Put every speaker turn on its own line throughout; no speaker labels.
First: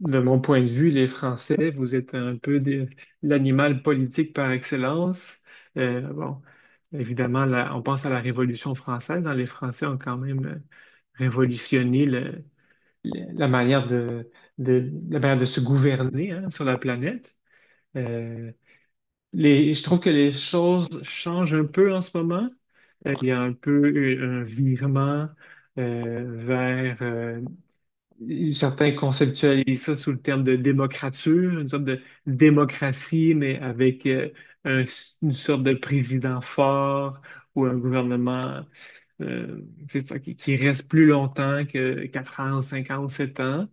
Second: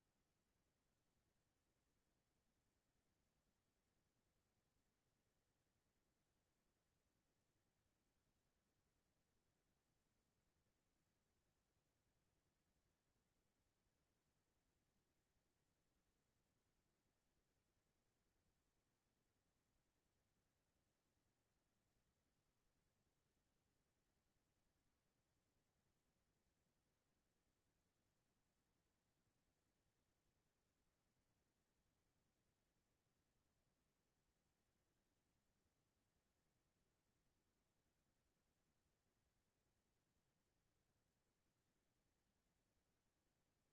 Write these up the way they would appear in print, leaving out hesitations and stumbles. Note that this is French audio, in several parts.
De mon point de vue, les Français, vous êtes un peu des- l'animal politique par excellence. Euh, bon, Évidemment, là, on pense à la Révolution française, hein. Les Français ont quand même révolutionné le- la manière de- la manière de se gouverner, hein, sur la planète. Euh, je trouve que les choses changent un peu en ce moment. Il y a un peu eu un virement vers certains conceptualisent ça sous le terme de démocrature, une sorte de démocratie, mais avec un- une sorte de président fort ou un gouvernement euh, c'est ça, qui reste plus longtemps que 4 ans, 5 ans ou 7 ans.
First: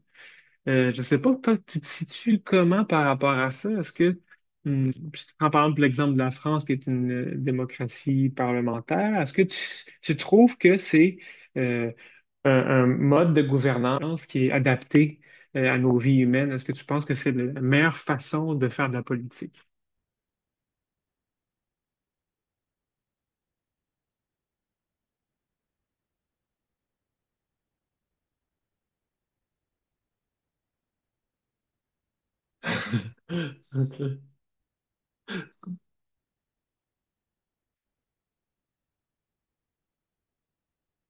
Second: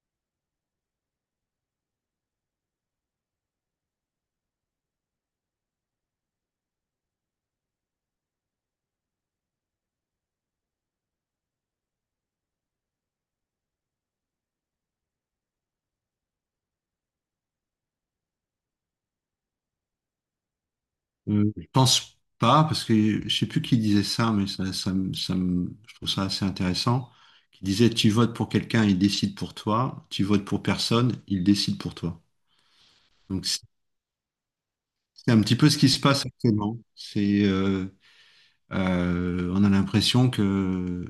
Je ne sais pas, toi, tu te situes comment par rapport à ça? Est-ce que, je te prends par exemple l'exemple de la France, qui est une démocratie parlementaire, est-ce que tu trouves que c'est euh, un, un mode de gouvernance qui est adapté à nos vies humaines? Est-ce que tu penses que c'est la meilleure façon de faire de la politique?
Je pense pas, parce que je sais plus qui disait ça, mais je trouve ça assez intéressant, qui disait: tu votes pour quelqu'un, il décide pour toi, tu votes pour personne, il décide pour toi. Donc c'est
Ok.
c'est un petit peu ce qui se passe actuellement. On a l'impression que,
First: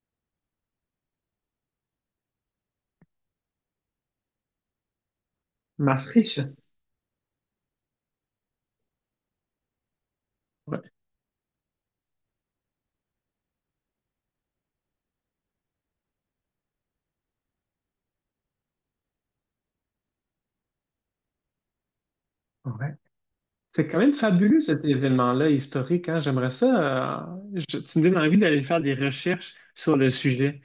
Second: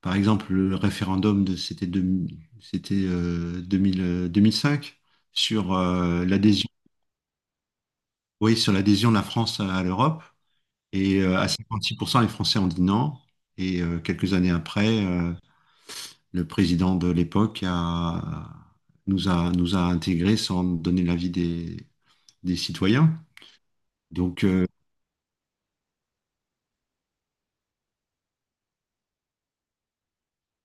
par exemple, le référendum c'était 2000, 2005 sur
Ma friche.
l'adhésion, oui, sur l'adhésion de la France à l'Europe.
Ouais.
Et à 56%, les Français ont dit non. Et quelques années après, le président de l'époque nous a intégrés sans donner l'avis des
Ouais.
citoyens.
C'est quand même
Donc,
fabuleux cet événement-là historique, hein. J'aimerais ça. Tu me donnes envie d'aller faire des recherches sur le sujet,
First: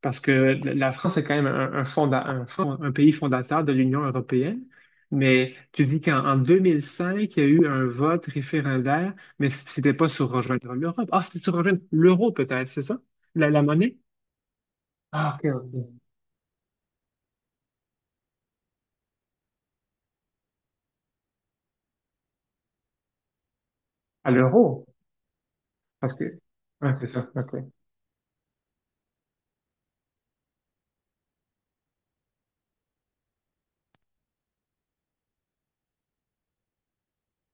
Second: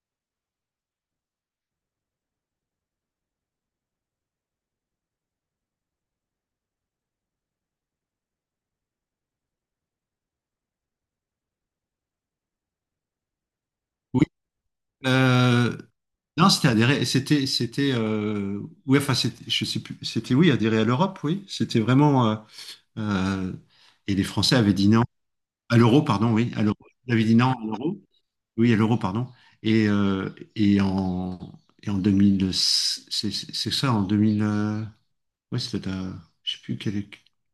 parce que la France est quand même un, fonda- un fond- un pays fondateur de l'Union européenne. Mais tu dis qu'en 2005, il y a eu un vote référendaire, mais c'était pas sur rejoindre l'Europe. Ah, c'était sur rejoindre l'euro peut-être, c'est ça? La monnaie?
oui.
Ah, ok,
euh,
ok.
non, c'était adhérer. C'était oui, enfin, je sais plus. C'était oui, adhérer à l'Europe, oui. C'était vraiment, euh, et les
À
Français avaient
l'euro,
dit non. À l'euro,
parce que.
pardon, oui. À l'euro.
Ah, c'est
Ils avaient
ça,
dit non
ok.
à l'euro. Oui, à l'euro, pardon. Et, euh, et, en, et en 2000, c'est ça, en 2000, ouais, c'était, je sais plus, quel-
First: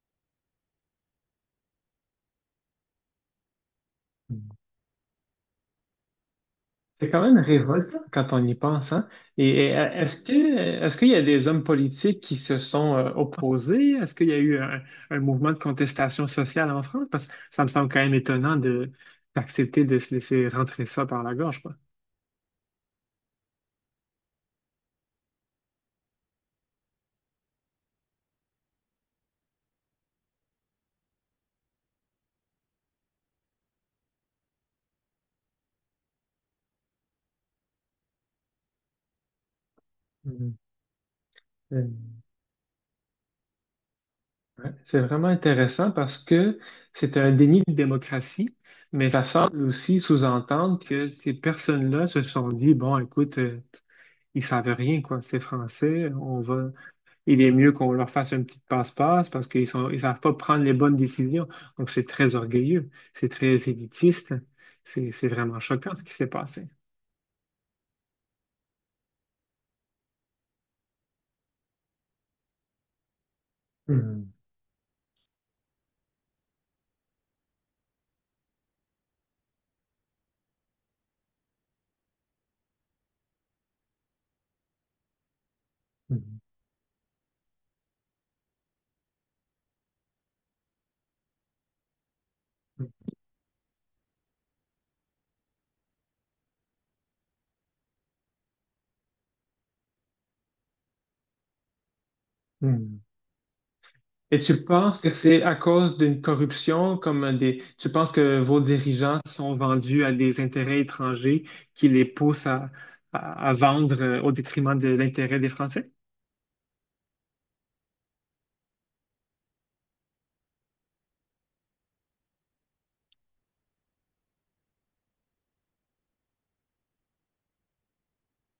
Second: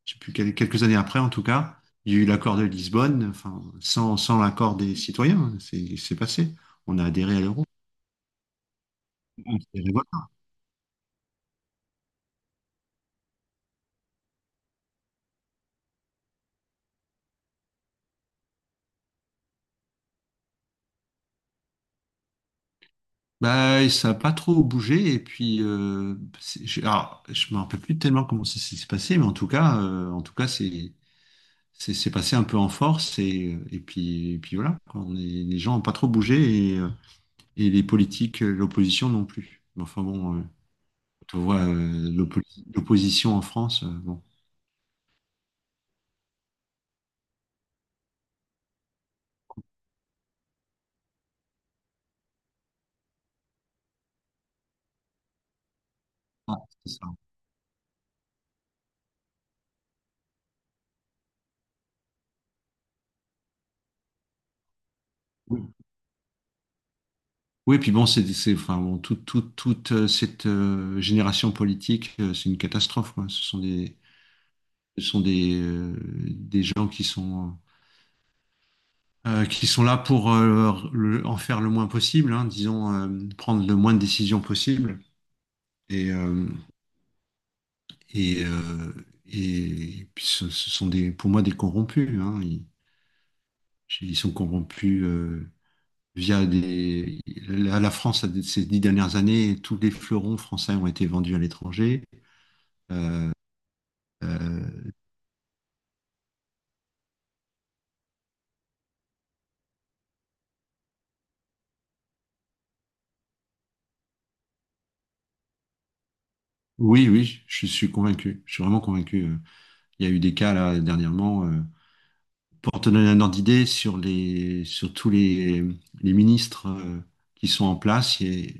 je sais plus quelques années après, en tout cas, il y a eu l'accord de Lisbonne, enfin, sans l'accord des citoyens, hein, c'est passé. On a
C'est quand
adhéré
même
à l'euro.
révoltant quand on y pense, hein?
Ah, c'est
Est-ce
révoltant.
que est-ce qu'il y a des hommes politiques qui se sont opposés? Est-ce qu'il y a eu un mouvement de contestation sociale en France? Parce que ça me semble quand même étonnant de d'accepter de se laisser rentrer ça par la gorge, quoi.
Bah, ça n'a pas trop bougé, et puis, je, alors, je me rappelle plus tellement comment ça s'est passé, mais en tout cas, c'est passé un peu en force et et puis voilà, quoi. Les gens n'ont pas trop bougé et les politiques, l'opposition non plus. Mais enfin bon,
Mm.
tu vois,
Euh,
l'opposition en France, bon.
ouais. C'est vraiment intéressant parce que c'est un déni de démocratie, mais ça semble aussi sous-entendre que ces personnes-là se sont dit, bon, écoute, ils savent rien, quoi, c'est français, on
Ah,
va
c'est ça.
il est mieux qu'on leur fasse une petite passe-passe parce qu'ils sont, ils savent pas prendre les bonnes décisions. Donc, c'est très orgueilleux, c'est très élitiste. C'est vraiment
Oui,
choquant ce qui s'est passé.
Oui, puis bon, enfin, bon, toute cette génération politique, c'est une catastrophe, quoi. Ce sont des,
Mhm.
ce sont des, euh, des gens qui sont là pour en faire le moins possible, hein, disons, prendre le moins de décisions possible. Et,
Mhm.
euh, Et, euh, et puis ce sont des, pour moi des corrompus, hein. Ils sont corrompus, via des. la France, ces 10 dernières années, tous les fleurons français ont été vendus à l'étranger.
Mhm.
Euh,
Et tu
euh,
penses que c'est à cause d'une corruption, comme des, tu penses que vos dirigeants sont vendus à des intérêts étrangers qui les poussent à vendre au détriment de l'intérêt des Français?
oui, oui, je suis convaincu. Je suis vraiment convaincu. Il y a eu des cas là dernièrement. Pour te donner un ordre d'idée sur tous les ministres, qui sont en place, il y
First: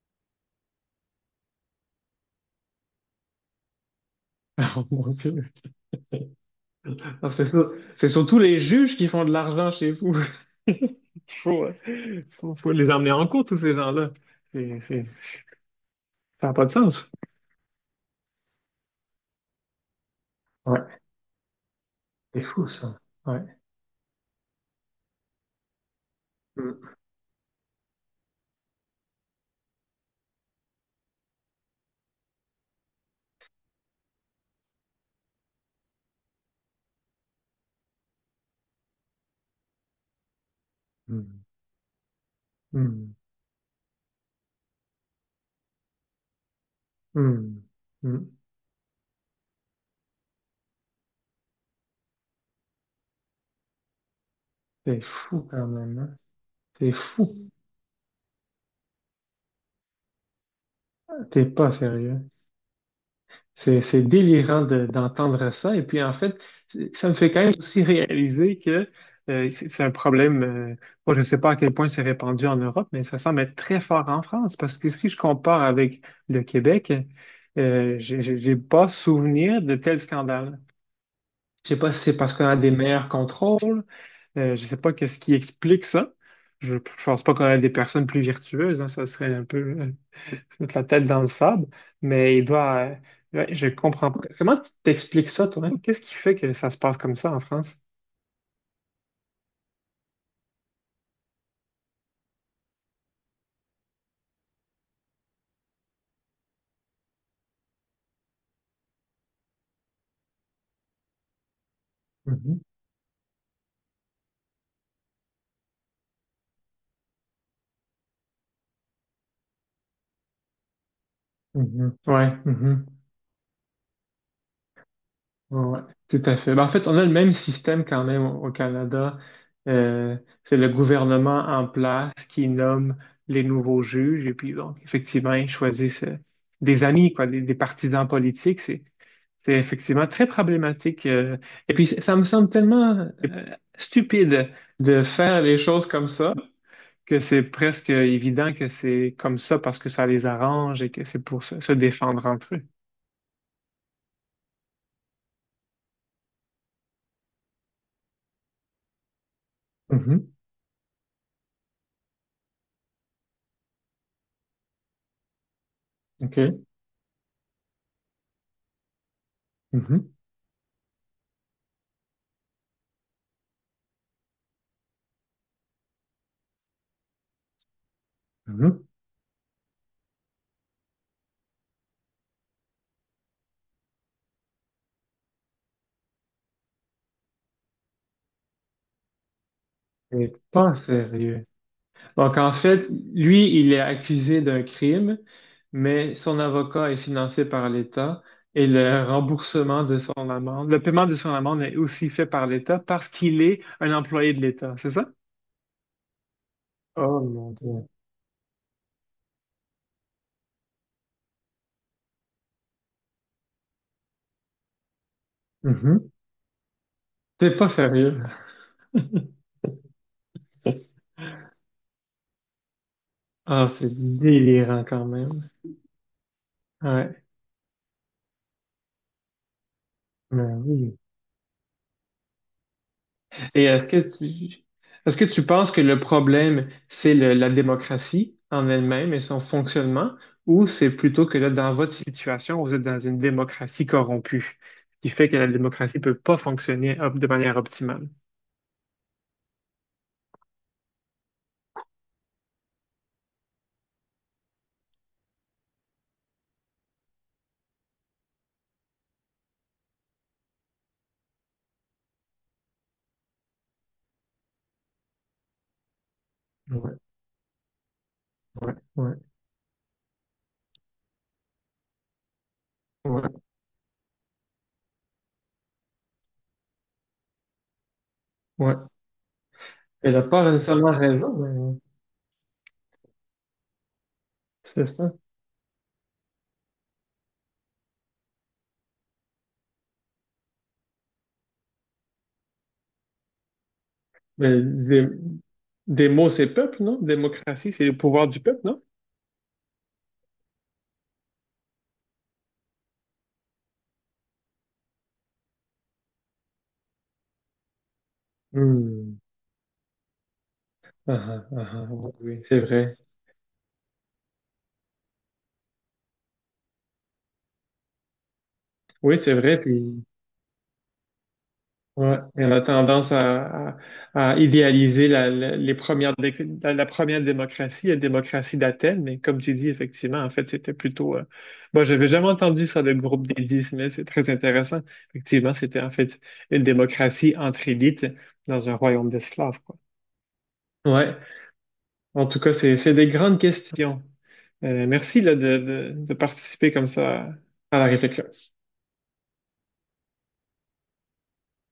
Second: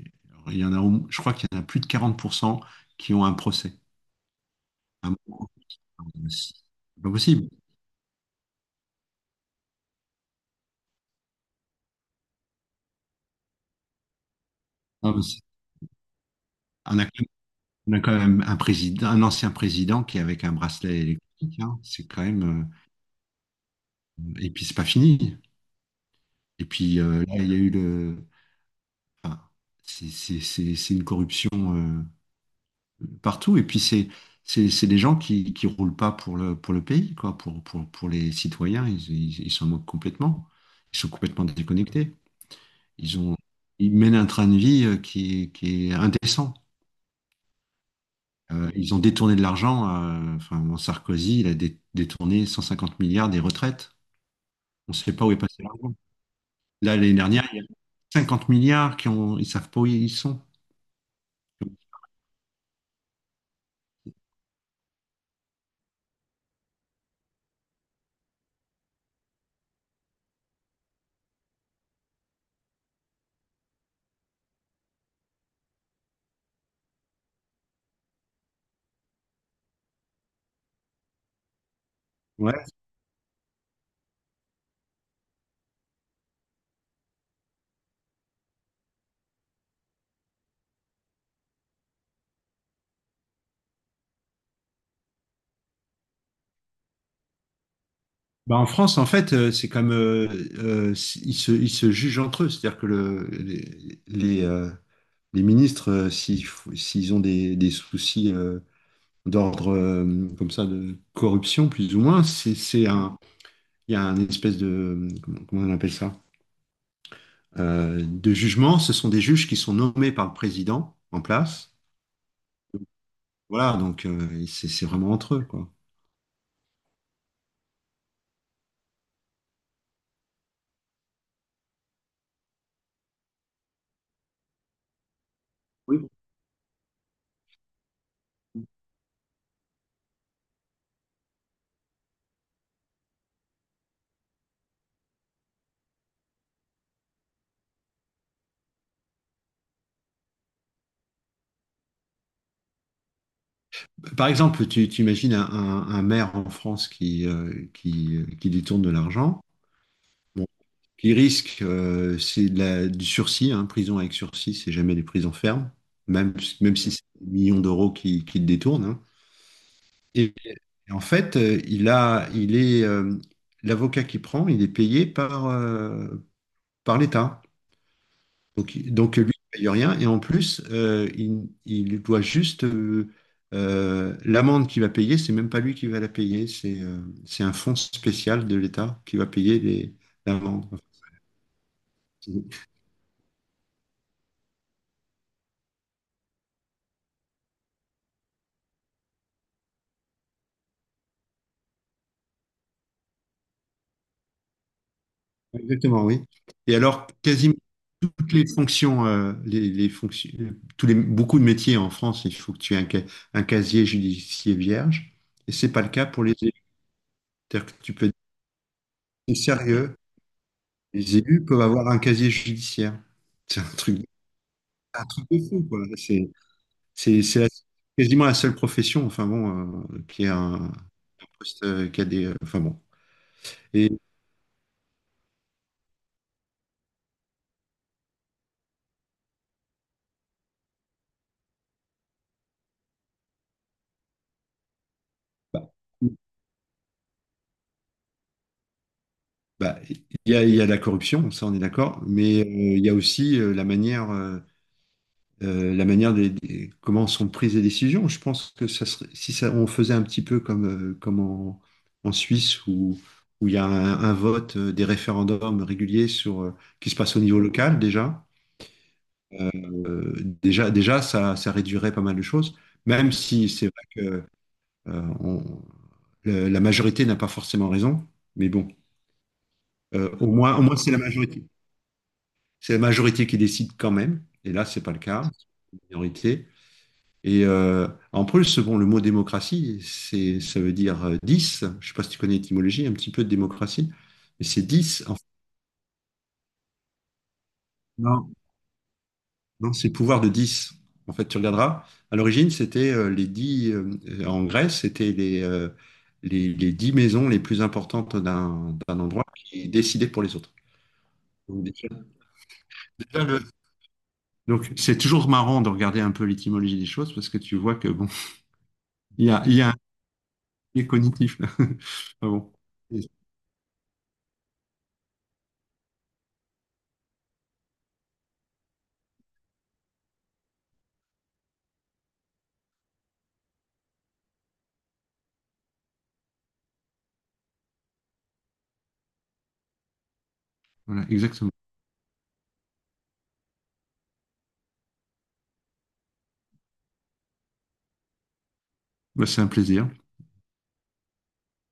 a- il y en a, au- je crois qu'il y en a plus de 40% qui ont un procès.
Mon Dieu.
C'est pas
Non, C'est
possible.
sur- c'est surtout les juges qui font de l'argent chez vous. Il faut, faut les emmener en cours, tous ces gens-là. C'est-
Non, mais
ça n'a pas de
on a,
sens.
quand même on a quand même un président, un ancien président qui est avec un
Ouais,
bracelet électrique, hein. C'est quand
c'est
même.
fou, ça. Ouais.
Et puis c'est pas fini. Et puis là, il y a eu le. Enfin, c'est une corruption euh, partout. Et puis c'est des gens qui roulent pas pour le pays, quoi, pour les citoyens. Ils s'en moquent complètement. Ils sont
Mm.
complètement déconnectés.
Mm.
Ils ont Ils mènent un train de vie, qui est indécent.
Mm. Mm. Mm.
Ils ont détourné de l'argent. Enfin, mon Sarkozy, il a détourné 150 milliards des retraites. On ne
C'est
sait pas où est
fou
passé
quand
l'argent.
même, hein. C'est
Là, l'année
fou.
dernière, il y a 50 milliards ils savent pas où ils sont.
T'es pas sérieux. C'est délirant de- d'entendre ça. Et puis, en fait, ça me fait quand même aussi réaliser que c'est un problème. Moi, je ne sais pas à quel point c'est répandu en Europe, mais ça semble être très fort en France. Parce que si je compare avec le Québec, j'ai pas souvenir de tel scandale. Je sais pas si c'est parce qu'on a
Ouais.
des meilleurs contrôles. Je ne sais pas qu'est-ce qui explique ça. Je ne pense pas qu'on a des personnes plus vertueuses, hein, ça serait un peu. Se mettre la tête dans le sable, mais il doit. Ouais, je comprends pas. Comment tu t'expliques ça, toi, hein? Qu'est-ce qui fait que ça se passe comme ça en France?
Bah, en France, en fait, c'est comme, euh, ils se jugent entre eux. C'est-à-dire que les ministres, s'ils ont des soucis, d'ordre, comme ça, de corruption, plus ou moins,
Mhm,
il y a un espèce de, comment on appelle ça? De jugement. Ce sont des juges qui sont nommés par le président en place.
mhm. Ouais, mhm.
Voilà, donc c'est vraiment entre eux,
Ouais,
quoi.
ouais, tout à fait. Ben, en fait, on a le même système quand même au Canada. Euh, c'est le gouvernement en place qui nomme les nouveaux juges et puis donc effectivement ils choisissent
Oui.
des amis, quoi, des partisans politiques. C'est effectivement très problématique. Et puis ça me semble tellement euh, stupide de faire les choses comme ça que c'est presque évident que c'est comme ça parce que ça les arrange et que c'est pour se, se défendre entre eux.
Par exemple, tu imagines un maire en France qui détourne de l'argent,
Mhm.
bon, qui risque, c'est de du sursis, hein, prison avec sursis, c'est jamais des prisons fermes, même,
OK.
même si c'est des millions d'euros qui le détournent, hein.
Mhm.
Et, et en fait, il a, il est, l'avocat qui prend, il est payé par l'État. Donc,
Mhm.
donc lui, il ne paye rien. Et en plus, il doit juste, l'amende qu'il va payer, c'est même pas lui qui va la payer, c'est un fonds spécial de l'État qui va payer
C'est
l'amende.
pas sérieux. Donc, en fait, lui, il est accusé d'un crime, mais son avocat est financé par l'État et le remboursement de son amende, le paiement de son amende est aussi fait par l'État parce qu'il est un employé de l'État, c'est ça?
Exactement, oui. Et alors,
Oh mon
quasiment
Dieu.
toutes les fonctions, beaucoup de métiers en France, il faut que tu aies un casier judiciaire vierge. Et c'est pas le cas
Mhm.
pour les élus.
C'est pas
C'est-à-dire que tu peux dire,
sérieux.
c'est sérieux, les élus peuvent avoir un casier judiciaire. C'est un
Ah, c'est
truc,
délirant quand
un truc de
même.
fou, quoi.
Ouais.
C'est- c'est la- Quasiment la seule profession, enfin bon, qui a
Mais
un
oui.
poste, qui a des, enfin bon.
Et
Et
est-ce que tu penses que le problème, c'est le- la démocratie en elle-même et son fonctionnement, ou c'est plutôt que là, dans votre situation, vous êtes dans une démocratie corrompue, ce qui fait que la
bah,
démocratie peut pas fonctionner op- de manière optimale?
bah, il il y a la corruption, ça on est d'accord, mais il y a aussi, la manière, comment sont prises les décisions. Je pense que ça serait, si ça, on faisait un petit peu comme, euh, comme en, en Suisse où il y a un vote, des référendums réguliers sur qui se
Ouais,
passe au niveau local déjà.
ouais, ouais,
euh, Déjà, ça réduirait pas mal de choses, même
ouais,
si c'est vrai que euh, on- la majorité n'a pas forcément raison, mais bon,
ouais. Elle n'a pas
au moins
nécessairement
c'est la
raison,
majorité.
mais
C'est la majorité qui décide quand même, et là, c'est
c'est
pas le
ça.
cas, c'est une minorité. Et en plus, bon, le mot démocratie, ça veut dire 10. Je sais pas si tu connais l'étymologie, un petit peu de démocratie, mais
Mais
c'est 10 en
des mots, c'est peuple, non? Démocratie, c'est le pouvoir
fait.
du peuple, non?
Non, c'est pouvoir de 10. En fait, tu regarderas. À l'origine, c'était, les 10, en Grèce, c'était les 10 maisons les plus importantes d'un
Hmm.
endroit qui décidaient pour les autres.
Ah, ah,
Donc,
ah, ah,
déjà-
oui, c'est vrai.
déjà le- donc, c'est toujours marrant de regarder un peu l'étymologie des choses parce que tu vois que bon,
Oui, c'est
il
vrai,
y a un
puis
biais cognitif là.
ouais,
Ah
et on
bon.
a tendance à idéaliser la, la- les premières dé- la première démocratie, la démocratie d'Athènes, mais comme tu dis, effectivement, en fait, c'était plutôt... moi, j'avais jamais entendu ça, le groupe des dix, mais c'est très intéressant. Effectivement, c'était en fait une démocratie entre élites dans un royaume d'esclaves, quoi.
Voilà,
Ouais,
exactement.
en tout cas, c'est des grandes questions. Merci là, de participer comme ça à la réflexion.
Bah, c'est un plaisir.